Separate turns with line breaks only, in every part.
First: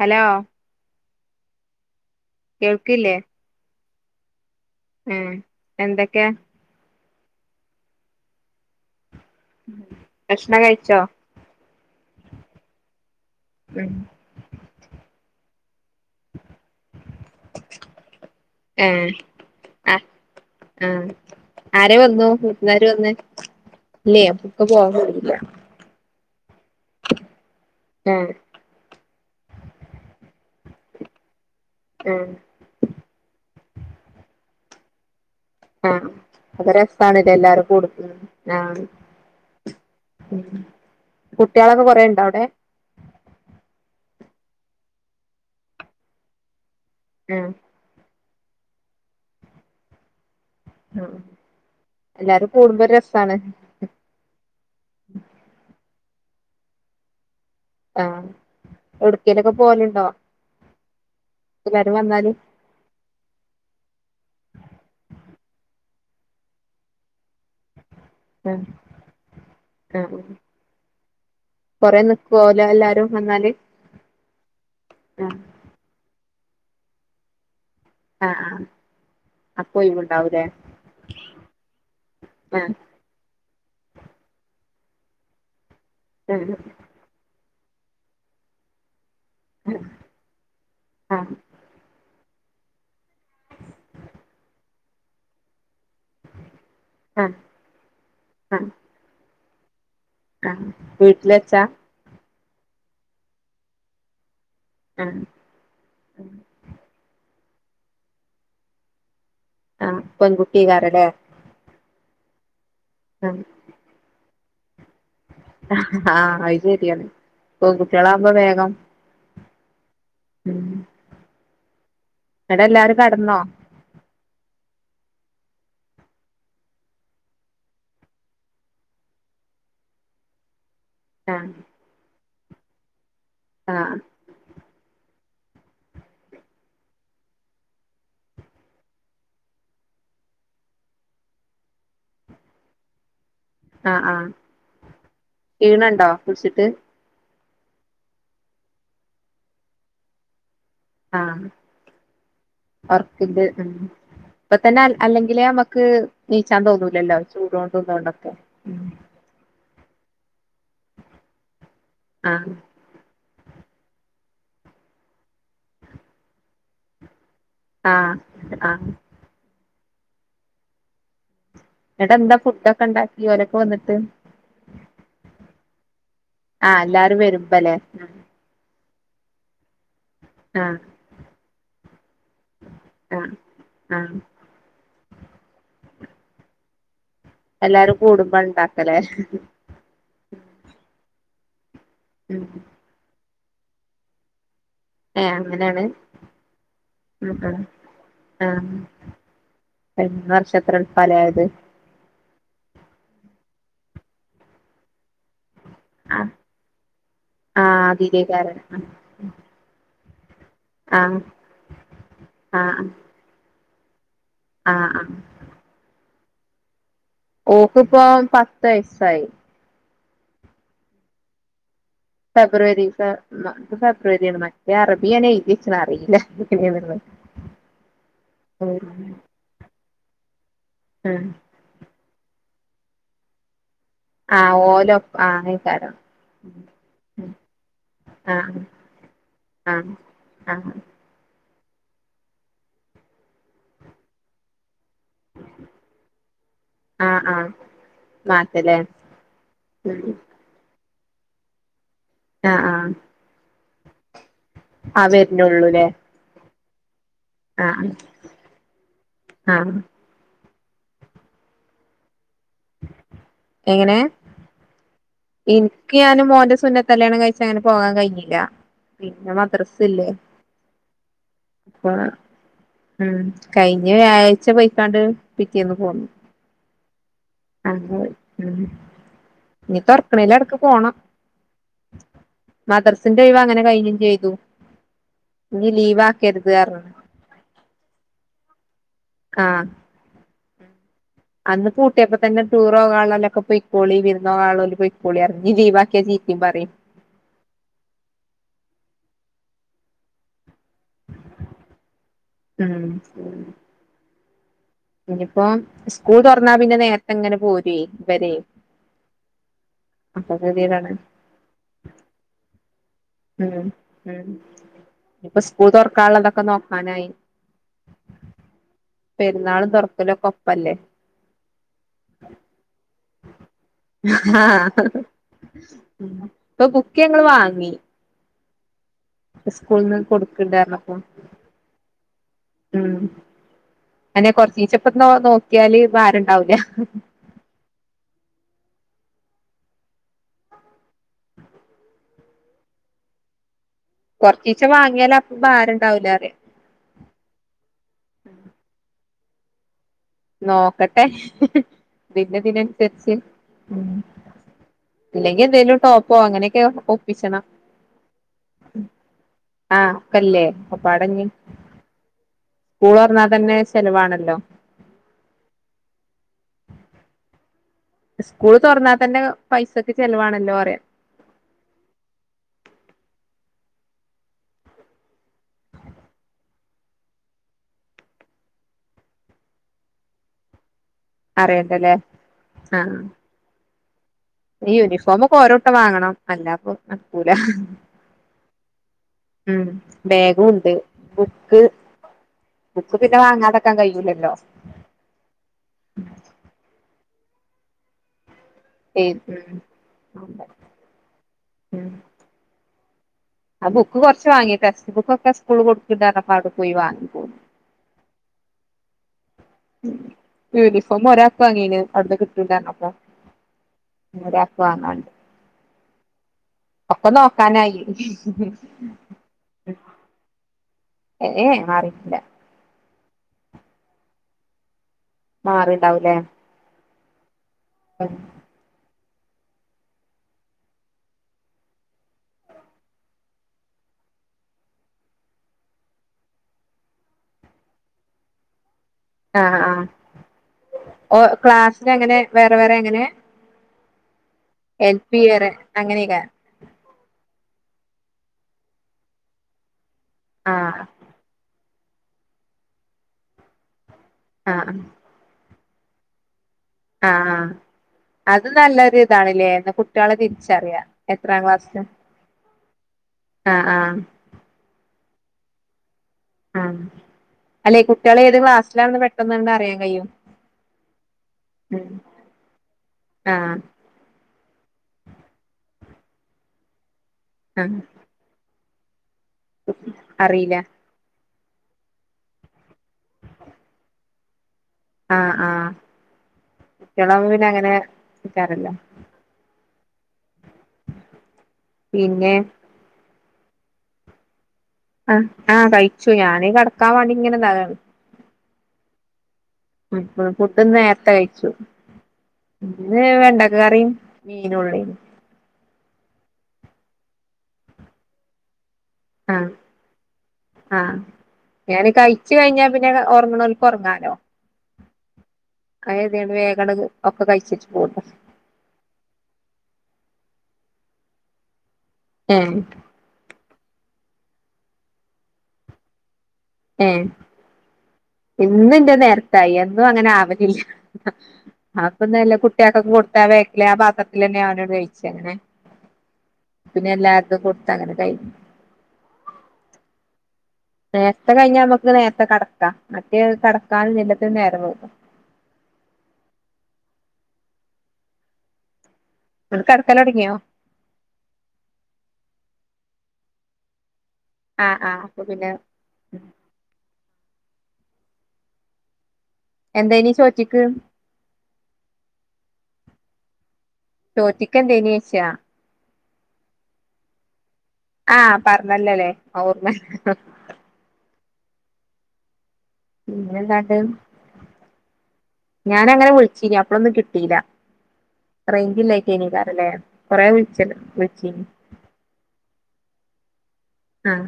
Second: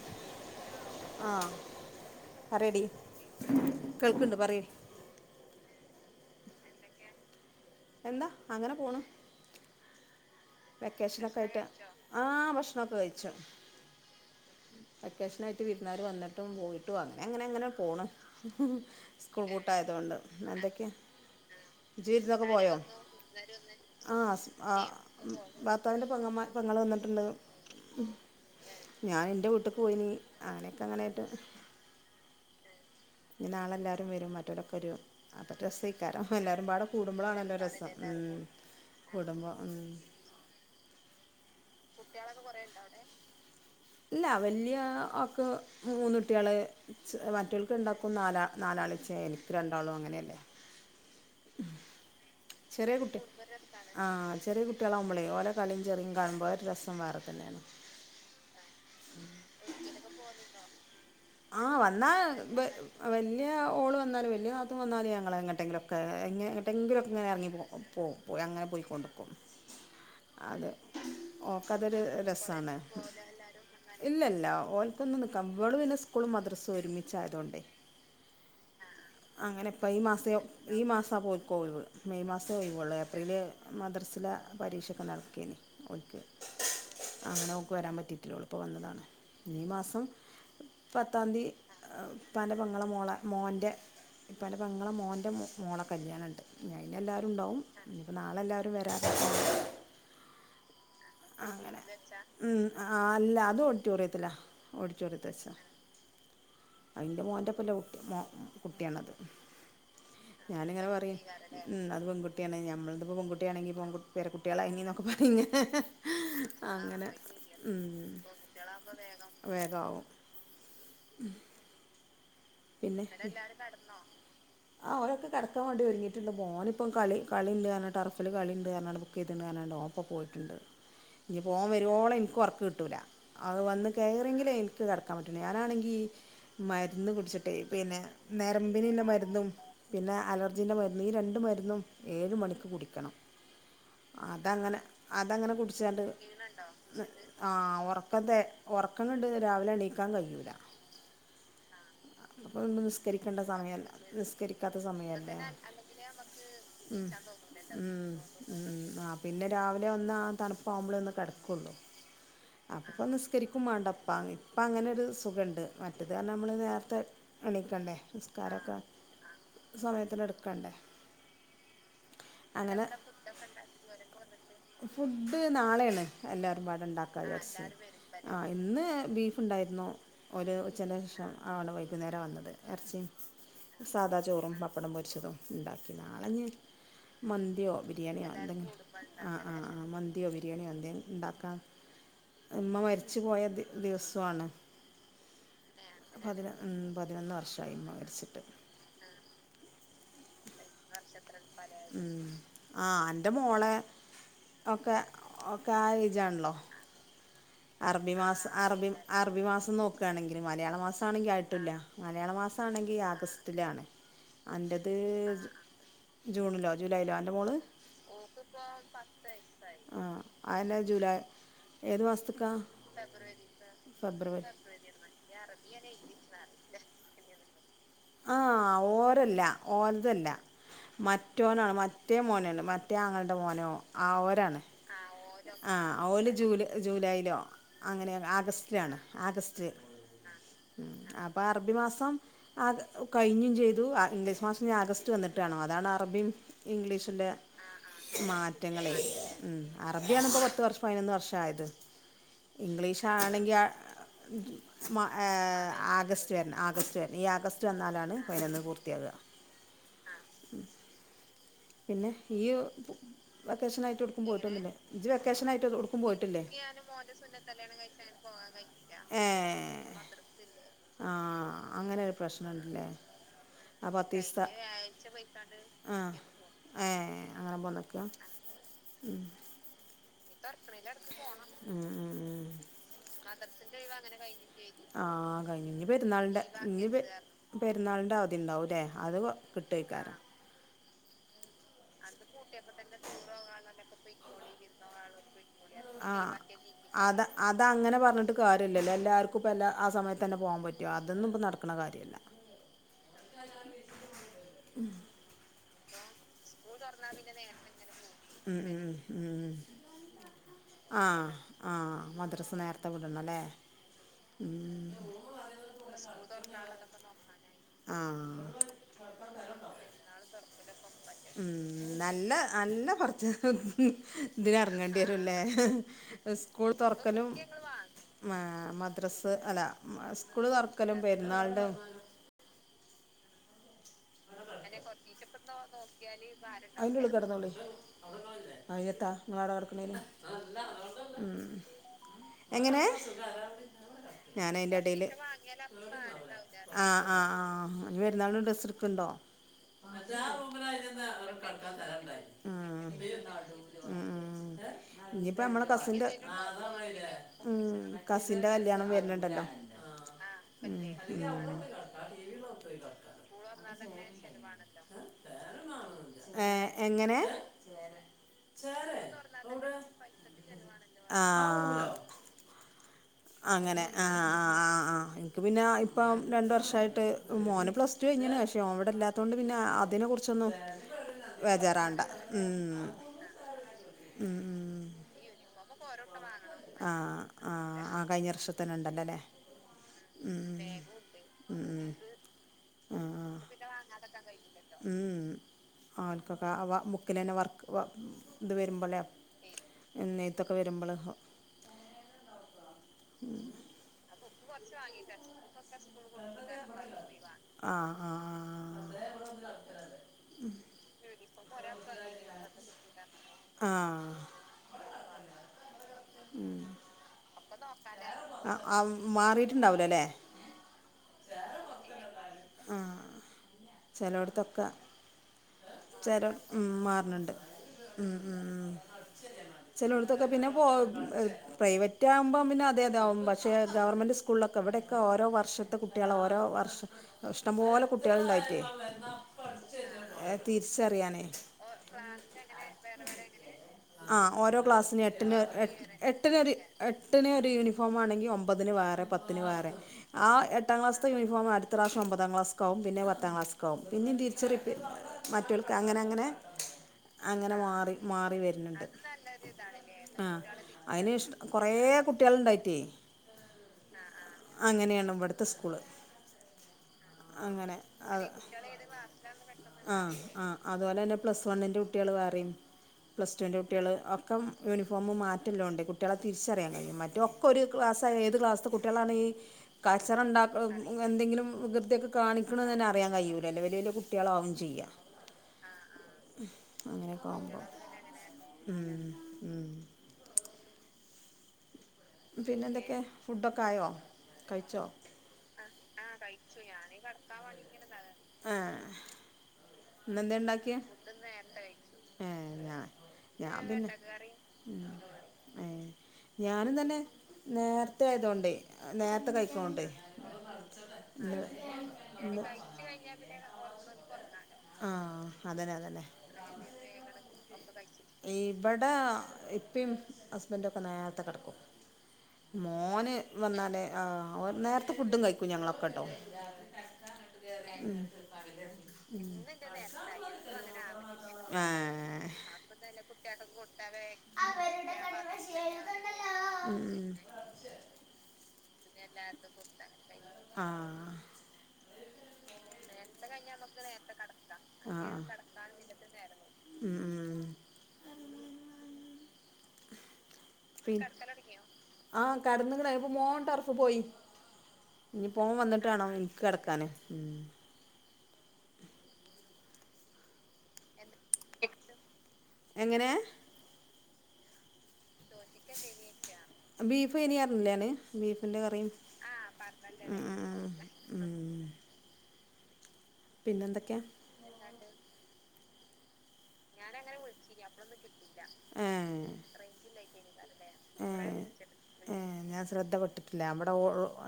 Hello
ആഹ പറെഡി കേൾക്കുന്നുണ്ട് പറയേ
എ എന്തൊക്കെയാ
എന്താ അങ്ങനെ പോണ്
മ്
വെക്കേഷന ഒക്കൊയിയിട്ട് ആ ഭക്ഷണംൊക്കെ കഴിച്ചു
ഉം
ച്ചു, വിർന്നാർ വന്നിട്ട് ും പോയിട്ടും അങ്ങനെ അങ്ങനെ അങ്ങനെ പോണ്
ഏഹ്
സ്കൂൾ
ആഹ്
കൂട്ടയതുകൊണ്ട് എന്തൊക്കെ
ആഹ് ആരെ
ഇജ്വി
വന്നു
വിരിനൊക്കെ പോയോ
വിരുന്നാര് വന്ന് ഇല്ലേ
ആ
ഒക്കെ
ആ
പോവാൻ കഴിയില്ല
ഉ ഭർത്താവിന്റെ പെങ്കമാ പെങ്ങൾ വന്നിട്ടുണ്ട്
ആഹ്
ഞാൻ എൻന്റെ വീട്ടേക്ക് പോയി നീ ആനൊക്കെ അങ്ങനൊയിട്ട്
ഉം
നാളെ എളെല്ലാരും വരും മറ്റൊരക്കെരു അപ്പ
ആഹ്
രസക്കാരോ എല്ലാരും
അത്
പാടെ
രസാണ്ല്ലേ
കൂടുമ്പോളാണല്ലോ
എല്ലാരും
രസം
കൂടും
ഉം
ആഹ്
കൂടുമ്പോ ഉ
ഉം [unintelligible] കുട്ടികളൊക്കെ കൊറേുണ്ട അവിടെ
ഇല്ല വലിയ വക്ക് മൂന്ന കുട്ടികള്
ആഹ്
മറ്റുകൾക്ക് ഉണ്ടാക്കുന്ന നാല നാലാ ആളച്ച എനിക്ക് രണ്ടാളും അങ്ങനെയല്ലേ
ആഹ എല്ലാരും കൂടുമ്പോ ഒരു
ചെറിയ കുട്ടി
രസാണ്
ആ് ചെറിയ കുട്ടികളാവുമ്പളെ ഓല കല ചെറിയും കാണുമ്പോ ഒരു രസം വേറെ തന്നെയാണ്
ആ എടുക്കയിലൊക്കെ പോലുണ്ടോ
ആ വന്നാ വല്യ ഓള് വന്നാല് വല്യ നാത്തൂൻ വന്നല് ഞങ്ങങ്ങട്ടെങ്കിലും ക്കെ എങ്ങട്ടെങ്കിലുംക്കെ ഇങ്ങന ഇറങ്ങിപ്പോകും പോ പോയി
ആഹ്
അങ്ങനെ പോയിക്കൊണ്ടക്കും
ആഹ്
അത്
കൊറേ
ഓക്കത്തൊരു
നിക്കുവോ ഓല്
രസണ്
എല്ലാരും വന്നാല്
ഇല്ലല്ല ഓൽക്കുന്നു
ആഹ്
നിൽക്കാൻ അവള് പിന്നെ ക്കുളും മദ്രസുംഒരുമിച്ച് ആയതോണ്ട്
ആഹ് ആഹ്
അങ്ങനെ
അപ്പൊ
ഇപ്പ ഈ മാസെ
ഒഴിവുണ്ടാവൂലേ
ഈ മാസാ ഓൽക്ക് ഒഴിവുള്ളൂ മെയ് മാസേ
ആഹ്
ഒഴിവുള്ള ഏപ്രില് മദ്രസിലെ പരീക്ഷ [unintelligible] ഒൽക്ക്
ആഹ്
അങ്ങനെ വരാൻ പറ്റിട്ടില ഓൾ ഇപ്പൊ വന്നതാണ് മെയ് മാസം
ആഹ്
താന്തി ഇപ്പാൻ്റെ പെങ്ങള മോള മോൻ്റെ ഇപ്പന്റെ പെങ്ങളമോൻ്റെ മോള കല്യാണണ്ട് ഞ ഞയിന് എല്ലാവരും
ആഹ്
ഉണ്ടാവും നാളെല്ലാവരും വരാറ [unintelligible]
ആ
അങ്ങനെ വീട്ലെച്ഛാ ഉം ആ അല്ല അത് ഓഡിറ്റോറിയത്തിലാ
ആഹ്
ഓഡിറ്റോറിയത്തിൽ വച്ചാ അന്റെ മോന്റെ [inaudible] അപ്പല്ല മോ കുട്ടിയാണത്
ആഹ്
ഞാനിങ്ങനെ പറ
പെൺകുട്ടികാരല്ലേ
മം അത് പെൺകുട്ടി ട്ടി യാണ് മ്മ്മ് നമ്മളത് ഇപ്പോ
ആഹ്
പെൺകുട്ടിയാണൽ പെരകുട്ടി ഇങ്ങളയിന് പറിഞ്ഞ് ഹ് ഹ്
ആ അത് ശരിയാണ് പൺകുട്ടികളാകുമ്പോ വേഗം
വേഗാവും
അടെ എല്ലാരും
പിന്നെ
കടന്നോ
ആ അവരൊക്കെ കിടക്കാൻ വേണ്ടി ഒരുങ്ങിട്ടുണ്ട് മോൻ ഇപ്പ കള കളിണ്ട് ടർഫില് കളുണ്ട് പറഞ്ഞ് ബുക്ക് ചെയ്തിട്ടണ്ട് പറഞ്ഞ് ഓന് ഇപ്പോ പോയിട്ണ്ട്
ആഹ്
ഇനിപ്പം ഓൻവരുവോളം ഒറക്ക് കിട്ടൂല അവെളു വന്ന്
ആഹ്
കയറങ്കിലേ- ഒറ്റക്ക് കിടക്കാൻ പറ്റുല്ല ഞാനാണെങ്കിൽ മരുന്ന് കുടിച്ചിട്- ട്ട പിന്നെ നെരമ്പിനീളമരുന്നും പിന്നെ അലർജീന്റെ മരുന്നും ഈ രണ്ട് മരുന്നും
ആഹ് ആഹ്
അതങ്ങനെ അതങ്ങനെ
ക്ഷീണണ്ടോ
കുടിച്ചാണ്ട്-
കുളിച്ചിട്ട്
ആ ഉറക്കത്തെ ഉറക്കം കണ്ട് രാവിലെ എണീക്കാൻ കഴിയൂല
ആഹ
അപ്പോൾ
വർക്കി
നിസ്കരിക്കേണ്ട
ന്റെ
സമയമല്ല
ഇപ്പ
നിസ്കരിക്കാത്ത
തന്നെ
സമയമല്ലേ
അല്ലെങ്കിലേ നമ്മക്ക് നീച്ചാൻ തോന്നൂലല്ലോ ചൂട് കൊണ്ടൊക്കെ ഉ-
അ ഒന്ന തണു- പോമ്പോള [inaudible] ഒന്ന് കിടക്കുകെ ഒ ള്ളൂ
ആഹ്
അപ്പൊ- സകരിക്കും വേണ്ടപ്പ ഇപ്പം അങ്ങനെൊരു സുഖമണ്ട് മറ്റത് കാരണം നമ്മൾ നേരത്തെ- ത [unintelligible] എണിക്കണ്ടേ
ആഹ് ആഹ്
നിസ്കാരത്തിനൊക്കെ- സമയത്തിന് എടുക്കണ്ടേ
എന്നിട്ട് എന്താ ഫുഡൊക്കെ
അങ്ങനെ
ഉണ്ടാക്കി ഓലൊക്കെ വന്നിട്ട്
ഫുഡ് നാളെയാണ് എല്ലാവരും
ആഹ്
പറഞ്ഞു
എല്ലാരും
ഉണ്ടാക്കാന്നുവച്ചു
വരുമ്പല്ലേ
ആ ഇന്ന്- ബീഫ് ഉണ്ടായിരുന്നു ഒരു
ആഹ്
ഉച്ചക്ക് ശേഷം ആളു വരും
ആഹ് ആഹ്
സാധാ ചോറും, പപ്പടം പൊരിച്ചതും ഉണ്ടാക്കി നാള ഇനി മന്തിയോ
എല്ലാരും
ബിരിയാണിയോ
കൂടുമ്പോ
എന്തെങ്കിലും
ഉണ്ടാക്കലേ
ആ ആ ആ മന്തിയോ ബിരിയാണിയോ എന്തെങ്കിലും ഉണ്ടാക്കാം-
ഉം
ആഹാ [inaudible] അമ്മ മരിച്ചു മരിച്ചു ച്ച് പോയ ദിവസമാണ് [unintelligible]
ഏ അങ്ങനാണ്?
പതിന ഉം പതിനൊന്ന്
ആഹ
വർഷമായി ഉമ്മ മരിച്ചിട്ട്
ആ ആഹ നക്ഷത്രം
ഉം ആ എന്റെ മോളെ- ഓ ക്കെ ആ
ആഹ്
ഏജ്ണല്ലോ
ആഹ്
[inaudible] അറബി മാസം
അതിലേക്കാരം
അറബി അറബി മാസം നോ- നോക്കുകയാണങ്കിൽ മലയാള
ആഹ്
മാസംമാണെങ്കിൽ ആയിട്ടില്ല മലയാള
ആഹ് ആഹ്
മാസംമാണെങ്കിൽ ആഗസ്റ്റിലാണ് മറ്റേത് ജൂൺിലോ
ഓക്ക് ഇപ്പോ പത്ത് വയസായി
ആ അതു ജൂലൈ ഏത് മാസ
ഫെബ്രുവരിഫെബ്രുവരിയണ് മറ്റേ അറബിനെയാണ് ഏഴുതിച്ചത് അറിയില്ല എങ്ങനയ എന്ന്
ആ ഓരല്ല ഓരതല്ല
ആഹ്
മറ്റോനാണ് മറ്റേ മോനാണ് മറ്റേ ആങ്ങളുടെ മോനോ ആ
ആഹ്
ഓരാണ്
ഓലോ ആഹ്
ആ
അയ്ക്കാരം
ഓര് ജൂല ജൂലൈയിലോ അങ്ങനെ
ആഹ്
ആഗസ്റ്റിലാണ് ആഗസ്റ്റ്
ആഹ് ആഹ്
അറബി മാസം അത് കഴിഞ്ഞും ചെയ്തു ഇംഗ്ലീഷ് മാസം ഞാൻ ആഗസ്റ്റ് വന്നിട്ട് കാണോ അതാണ് അറബിയ
ആഹ്
ഇംഗ്ലീഷിൻ്റെ
ആഹ് മാസല്ലേ
മാറ്റങ്ങള
ഉം
അറബിയാണ് ഇപ്പം പതിനൊന്ന് വർഷമായത്
ആഹ് ആഹ്
ഇംഗ്ലീഷ് ആണെങ്കി
ആഹ് വരുന്നുള്ളൂല്ലേ
ആഗസ്റ്റ് വര ആ അ [unintelligible] ഓഗസ്റ്റ്
ആഹ്
വന്നാലാണ് പൈനന്ന് പൂർത്തിയാകുക
ആഹ്
ഉം [unintelligible] പിന്നെ
എങ്ങനെ
വെക്കേഷനായിട്ട് എവിടുക്കും പോയിട്ടൊന്നുമില്ല ഇജ്ജ് വെക്കേഷനായിട്ട്
എനിക്ക്
എവിടുക്കും
ഞാനും
പോയിട്ടില്ലേ
മോറെ സുന്നത്തല്യാണം കഴിച്ച അങ്ങനെ പോകാൻ കഴിഞ്ഞില്ല
ഏ
പിന്നെ മദ്രസ ഇല്ലേ
ആഹ്
അപ്പൊ
അങ്ങനെ ഒരു പ്രശ്നമുണ്ടല്ലേ
ഉം
ആ
കഴിഞ്ഞഞ്
പത്ത് ദിവസത്തെ
വ്യാഴ്ച പോയിക്കാണ്ട് പിറ്റേന്ന് പോന്നു
ആഹ
ആഹോർ മ്മ്
ഉ
മദ്രസിന്റെ ഒഴിവ് അങ്ങനെ കഴിഞ്ഞും ചെയ്തു
ആ കി
ഇനി
ഇഞ്ഞ്
ലീവ്
പെരുന്നാളിന്റെ
ആക്കരുത്
ഇഞ്
പറഞ്ഞ്
പെരുന്നാളിന്റെ അവധി ഉണ്ടാവുംല്ലേ അത്
ആഹ്
കിട്ട വർകാരം [unintelligible]
അന്ന് പൂട്ടിയപ്പോ തന്നെ ടൂർ പോകാനുള്ളോലൊക്കെ പൊയ്ക്കോളി വിരുന്ന് പോകാനുള്ളോല് പൊയ്ക്കോളി പറഞ്ഞ് ഇനി ലീവാക്കിയാ
ആ
ചീത്തയും പറയും
അത അതങ്ങനെ പറഞ്ഞിട്ട് കാര്യല്ലല്ലോ എല്ലാർക്കും എല്ല ആ സയത്ത് തന്നെ പോവാൻ പറ്റും ആയോ അതൊന്നും ഇപ്പ നടക്കണ കാര്യല്ല
ഉം ഇനിയിപ്പോ സ്കൂള്
ഉ ഉ ഉ
അപ്പൊ ഗതികേടാണ്
ആ ആ മദ്രസ നെ
ഉം ഉ ഇപ്പൊ സ്കൂൾ തുറക്കാനുള്ളതൊക്കെ നോക്കാനായി
ആഹ്
പെരുന്നാളും തുറക്കലക്കെ ഒപ്പല്ലേ
ഉം നല്ല നല്ല കുറച്ച് ഇതിനെ
ആഹ്
ഇറങ്ങേണ്ടി വരുംല്ലേ
ഇപ്പൊ
സ്കൂൾ
ബുക്ക് ഞങ്ങള്
തുറക്കലും
വാങ്ങി
മ മ ഡ്രസ്സ് അല്ല
സ്കൂളിന്ന്
സ്കൂള്
കൊടുക്കണ്ടായിരന്നപ്പോ
തുറക്കലും പെരുന്നാളും
ഉം അന്നെ കൊറച്ച്
അയിന്റെ ഉള്ളിൽ കെടന്നൊളി ആയേനെന്താ [unintelligible] എങ്ങനെ ഞാന്
കൊറച്ചീച്ച
അയിന്റെ ഇടയില്
വാങ്ങിയാല് അപ്പൊ ഭാരണ്ടാവൂല അറിയ
ആഹ് ആ ആ ഇനി പെരുന്നാളിന് ഡ്രസ് എടുക്കണ്ടോ
നോക്കട്ടെ
കടക്കാൻ സ്ഥലണ്ടായി ആഹ്
ഇന്നതിനനുസരിച്ച് അല്ലെങ്കി എന്തേലും ടോപ്പോ അങ്ങനെയൊക്കെ
അതാ
ഒപ്പിച്ചണം
പറഞ്ഞില്ലേ കസിന്റെ കല്യാണം വരുന്നുണ്ടല്ലോ
ആ കല്ലേപ്പാടഞ്ഞഞ്
അല്ലെങ്കിൽ അവിടെ പോയി കിടക്കാം ടി
സ്കൂൾ തുറന്നാൽ തന്നെ ചെലവാണ്
ഏ എങ്ങനെ
സ്കൂൾ തുറന്നാൽ
ചേരെ
തന്നെ
എവിടെ
പൈസക്ക് ചെലവാണല്ലോ അറിയാം
ആ ആഹ് റൂമിലോ അങ്ങനെ ആ ആ ആ ആ എനിക്ക് പിന്നെ ഇപ്പം രണ്ട വർഷായിട്ട് മോന പ്ലസ് ടു കഴഞ്ഞാണ് ഓവിടെ ഇല്ലാത്ത കൊണ്ട് പിന്നെ അതിനെ കുറിച്ചൊന്നും
അറിയണ്ടല്ലേ
വേജറാണ്ട ഉ
ആഹ് യൂണിഫോം ഒരോക്ക് വാങ്ങണം അല്ലാപ്പൊ
ആഹ് ആഹ് ആഹ് കഴിഞ്ഞ വർഷത്തന്നെ ഉണ്ടല്ലോല്ലേ
നടക്കൂലബേഗും
ഉം
ഉണ്ട് ബുക്ക്
ഉം
ബുക്ക്
ഉം
പിന്നെ
ആഹ്
വാങ്ങാതക്കാൻ കഴൂലല്ലോ
തന്നെ വർക്ക് ഇത്
ഏ
പരുമ്പളക
ആ ബുക്ക് കുറച്ച് വാങ്ങി ടെക്സ്റ്റ് ബുക്ക് ഒക്കെ സ്കൂള് കൊടുക്കണ്ടായിരന്നപ്പോ അവിടെ പോയി വാങ്ങി പോ
ആഹ് ആഹ്
യൂണിഫോം ഒരാൾക്ക് വാങ്ങീന് അവിടുന്ന് കിട്ടിണ്ടരന്നപ്പോ
ആഹ്
ഒരാക്ക് വാങ്ങാണ്ട് ഒക്കെ നോക്കാനായി
ആഹ് ആഹ് മാറിയിട്ടുണ്ടാവൂലല്ലേ
ഏഏ മാറിയില്ല
ചിലോടത്തക്ക [unintelligible]
മാറിണ്ടാവൂലേ
ആണ്ട് ഉം ഉം ഉ ചെിലോടത്തൊക്കെ പിന്നെപ്പോ പ്രൈവറ്റ് ആകുമ്പോം പിന്നെ അതെ അത പക്ഷെ ഗവണ്മെന്റ് സ്കൂളിലൊക്കെ ഇവിടെക്കെ ഓരോ വർഷത്തെ കുട്ടികൾ ഓരോ വർഷം ഇഷ്ടം പോലെ കുട്ടികൾണ്ടായിട്ടേ
ആഹ ആഹ
തിരിച്ചറിയാൻ
വേറെ വേറെ എങ്ങനെ
ഓരോ ക്ലാസ്സിൽ
എൽ പി വേറെ അങ്ങനെയൊക്കെ
എട്ടിനു ഒരു യൂണിഫോം ആണെങ്കി ഒമ്പതിന് വേറെ പത്തിന് വേറെ ആ എട്ടാം
ആഹ്
ക്ലാസ്സത്തെ യൂണിഫോം അ ടു അടുത്ത പ്രാവശ്യം ഒമ്പതാം ക്ലാസ് കവും പിന്നെ പത്താം ക്ലാസ് ആ വും പിന്നെയും
ആഹ്
തിരിച്ചറിപ്പ കുട്ടികൾക്ക് അങ്ങനെ അങ്ങനെ
ആഹ് ആഹ്
അങ്ങനെ മാറി മാറി
അത്
വരുന്നുണ്ട്
നല്ലൊരു ഇതാണ്ല്ലേ ന്നാ കുട്ട്യാളെ
ആ
തിരിച്ചറിയാ
അതിന് ഇഷ
എത്രാം
കൊറേ
ക്ലാസ്സിലും
കുട്ടികൾ ഉണ്ടായിറ്റേ
ആഹ് ആഹ്
അങ്ങനെയണ ഇവിടു പത്ത് സ്കൂള്
ആഹ
അങ്ങനെ
അല്ലെ കുട്ടികൾ ഏത് ക്ലാസ്സിലെന്ന് പെട്ടന്ന്ണ്ട് അറിയാം
ആ ആ അതുപോലെ തന്നെ പ്ലസ് വണ്ണിൻ്റെ
ഉം
കുട്ടികൾ വേറെയും പ്ലസ്
ആഹ്
ടുൂവിൻ്റെ കുട്ടികൾ ഒക്കെ യൂണിഫോമ് മാറ്റല്ലോ ഉണ്ട് കുട്ട കുട്ടികളെ തിരിച്ചറിയാൻ കഴിയും ഒക്ക ഒരു
ആഹ്
ക്ലാസ് ഏത് ക്ലാസിലെ കുട്ടിയാ കുട്ടികളാണ് കച്ചറ
അറിയില്ല
ഉണ്ടാക്കുന്നത് എന്തെങ്കിലും വികൃതിയൊക്കെ കാണിക്ക്‌ണ് അറി പറയാൻ കഴയിൂല്ല വല്ല കുട്ട്യാളം ചെയ്യക
ആഹ് ആഹ്
അങ്ങനെയൊക്കെ
കുട്ട്യാളാവുമ്പോ പിന്നെ
ആവുമ്പോൾ
അങ്ങനെ ക്കാരല്ലോ പിന്നെ
പിന്നെന്തൊക്കെ ഫു ഡോ ക്കായോ
ആ ആകഴിച്ചു ഞാന് കടക്കാൻ വേണ്ടി ഇങ്ങനെ നിന്നതാണ്
ഏഹ് ഇന്നെന്തേ
ഫുഡ്ന്ന്
ഉണ്ടാക്കിയേ
നേരത്തെ കഴിച്ചു
ഏഹ് ഞാൻ
ഇന്ന് വെണ്ടക്ക
ഞാൻ പിന്നെ
കറിയും മീനുംള്ളേും
ഏ ഞാനും തന്നെ നേരത്തെ ആയതോണ്ടേ
ആ ആ ഞാന് കഴിച്ച കഴിഞ്ഞാ പിന്നെ ഉറങ്ങണല്പ് ഉറങ്ങാലോ
ആ അതന്നെ അതന്നെ
അഏതാണ് വേഗണ ഒക്കെ കഴിച്ചട്ടു പോട്ടെ
ഹസ്ബൻഡ ഒക്കെ നേരത്തെ കിടക്കും
ഏഹ്
മോന് വന്നാലേ ആ ഒരു നേരത്തെ ഫുഡും കഴിക്കും ഞങ്ങളൊക്കെ കേട്ടോ
ഉം ഇന്നന്റെ നേര- എന്തോ അങ്ങനെ ആവലില്ല
ആ
അപ്പൊന്നല്ല കുട്ടികക്കൊ കൊടുത്താ വേക്കല ആ- പാത്രത്തിന്നെ അവനോട് കഴിച്ച അങ്ങനെ
ഉം
പിന്നെ എല്ലാർക്കും കൊടുത്ത അങ്ങനെ കയ്
അ [unintelligible]
നേരത്തെ കഴിഞ്ഞ നമ്മുക്ക് നേരത്തെ കെട - മറ്റേ കടക്കാൻ നിന്നിട്ട് നേരം വെളുക്കും
ആ ഉ [unintelligible]
ന കിടക്കൽ തുടങ്ങിയോ
ആ കടന്നിക്ണ് ഇപ്പ മോൻ ട റഫ് പോയി
ആഹ് ആഹ് അപ്പൊ
ഇനി
പിന്നെ
മോൻ വന്നിട്ടാണോ എനിക്ക് കിടക്കാന് ഉം
എന്ത ഇനി ചോറ്റിക്ക്?
എങ്ങനെ
ടോ ചിക്കൻ തേനേഷ്യ
ബീഫനി നല്ലാണ്
ആഹ്
ബീഫിന്റെ കറിയും
പറഞ്ഞല്ലോല്ലേ ഓർമ്മ
ഉം
പിന്നെ എന്താണ്ട്,?
പിന്നെന്തൊക്കെയാ
ഞാന അങ്ങനെ വിളി- ഇല്ല അപ്പളൊന്നും കിട്ടില്ല റേഞ്ചില്ലേക്ക
ഏഹ്
ഇനിക്കാരല്ലേ കൊറെേ വിളിച്ച ട്
ഏഹ്
വിളിചിന്-
അല്ലെ അവിടെ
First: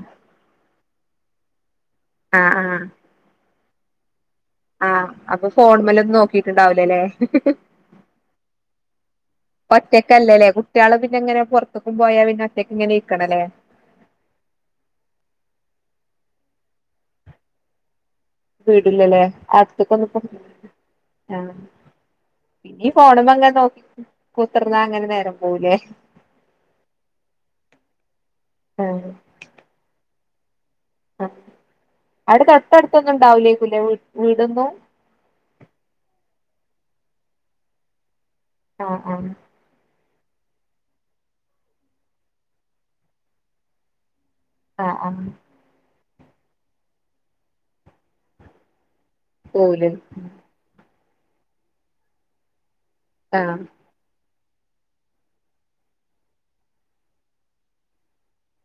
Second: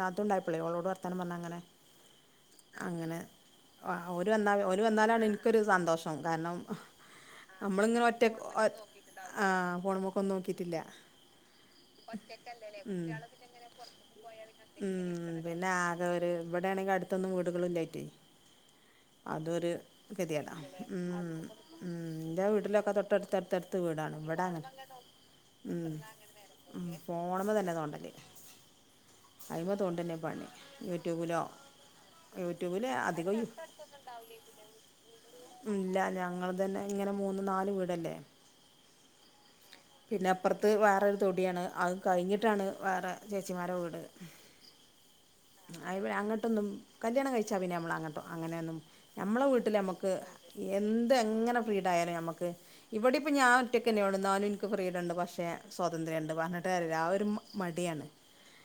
നതുണ്ടായിപ്പോളെ ഒ ളോട് പറഞ്ഞു പത്താനം പറാ ഞ്ഞ എ ങ്ങനെ [unintelligible]
ആ ആ
ആ ഓല് വന്നാ ഓല് വന്നാലാണ് എനിക്കൊരു സന്തോഷം
ഫോൺമലൊന്നും
കാരണം-
നോക്കിട്ടുണ്ടാവൂലല്ലേ
നമ്മള് ങ്ങനെ ഒറ്റക് ആ് ഫോണുമ്മകക്ക്‌ ഒന്നും
ഒറ്റക്കല്ലല്ലേ
നോക്കിട്ടില്ല
കുട്ടികള് പിന്നെ ഇങ്ങനെ പുറത്തേക്കും പോയാ പിന്നെ ഒറ്റക്ക് ഇങ്ങനെ
ഒറ്റക്കല്ലല്ലേ?
ഇരിക്കണല്ലേ
ആ അതെ ഒരു ഇവിടെയാണെങ്കിൽ അടുത്തൊന്നും വീടുകളിലയിറ്റ്-
വീടില്ലല്ലേഅടുത്ത് ക്കൊന്നും പ്പൊ
ഗതികേടാ ഉം
ആഹ
ഉം എന്റെറെ വീട്ടിലൊക്കെ തൊട്ടടുത്ത് എന്റെ എന്റെ വീട്ടിലൊക്കെ തൊട്ടടുത്തഅടുത്ത് അടുത്ത്
നോക്കി
വീടാണ് ഇവിടങ്ങനെ
കുത്തിർന്നാ അങ്ങനെ നേരം പോവൂലേ
ഫോണുമാങ്ങനെ തോണ്ടൽ
ആഹ്
അയ്മ്മേ തൊണ്ടന്നെ പോണമ തന്നെ തോണ്ടല്ലേ അയി്മ തോണ്ടന്നെ ഭണി [unintelligible]
ആഹ്
യൂട്യൂബിലോ
അവിടെ
യൂട്യൂബിൽ
തൊട്ടടുത്തൊന്നും
അധികം
ഉണ്ടാവൂലേക്കൂല്ലേ വീ വീടൊന്നും
ഇല്ല ഞങ്ങൾ- തന്നെ ഇങ്ങനെ മൂന്ന് നാല് വീടല്ലേ
ആഹ് ആഹ്
പിന്നെ അപ്പുറത്ത് വേറൊരു തൊടിയാണ്, അതും കഴിഞ്ഞിട്ടാണ് വേറെ ചേച്ചിമാരെ വീട്-
ആഹ് ആഹ്
അങ്ങട്ടൊന്നും കല്യാണം കഴിച്ചാ പിന്നെ നമ്മള അങ്ങോട്ടും അങ്ങനെന്നും- നമ്മളെ വീട്ടിൽ
പോവൂലേ
നമുക്ക് എന്ത്- ഇതെങ്ങനെ ഫ്രീഡായാലും ഞമ്മക്ക് ഇവടിപ്പം
ആഹ്
ഞാനൊറ്റക്കന്നെ ഉള്ളു ന്നാലുന്ക് ക്ക് ഫ്രീഡണ്ട് പക്ഷെ സ്വതന്ത്ര്യണ്ട് പറഞ്ഞിട്ട് കാര്യല്ല ആ ഒരുമ് മടിയാണ്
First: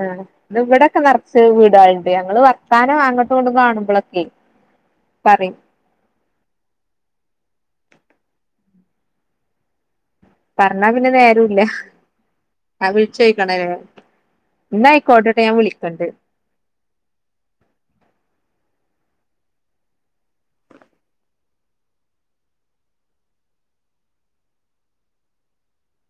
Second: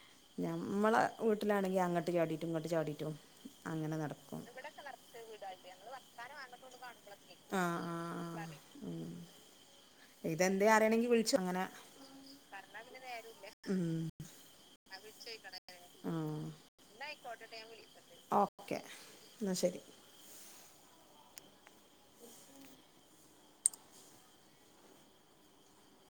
ആ ഇന്നിവിടൊക്കെ
നമ്മളെ
നിറച്ച
വീട്ടിലാണെങ്കിൽ
വീടെളുണ്ട്
അങ്ങോട്ട്
ഞങ്ങള്
ചാടിയിട്ടും ഇങ്ങോട്ട്
വർത്താനോ
ചാടിയിട്ടും
അങ്ങട്ടോങ്ങട്ടോ
അങ്ങനെ
കാണുമ്പോളൊക്കെ
നടക്കും
പറയും
ആആആ ഉം ഇതെന്തേ
പറന്ന പിന്നെ
അറിയണമെങ്കിൽ വിളിച്ചു
നേരോല്ല
അങ്ങനെ
അഹ് വിളിച്ചോയ്ക്കണല്ലോ
ഉം.
ഇന്ന ആയിക്കോട്ടെട്ടോ ഞാൻ വിളിക്കണ്ട്
ആ ഇന്നാ ആയിക്കോട്ടെ ട്ടോ ഞാൻ വിളിക്കണ്ട് ക്കേ ന്നാ ശരി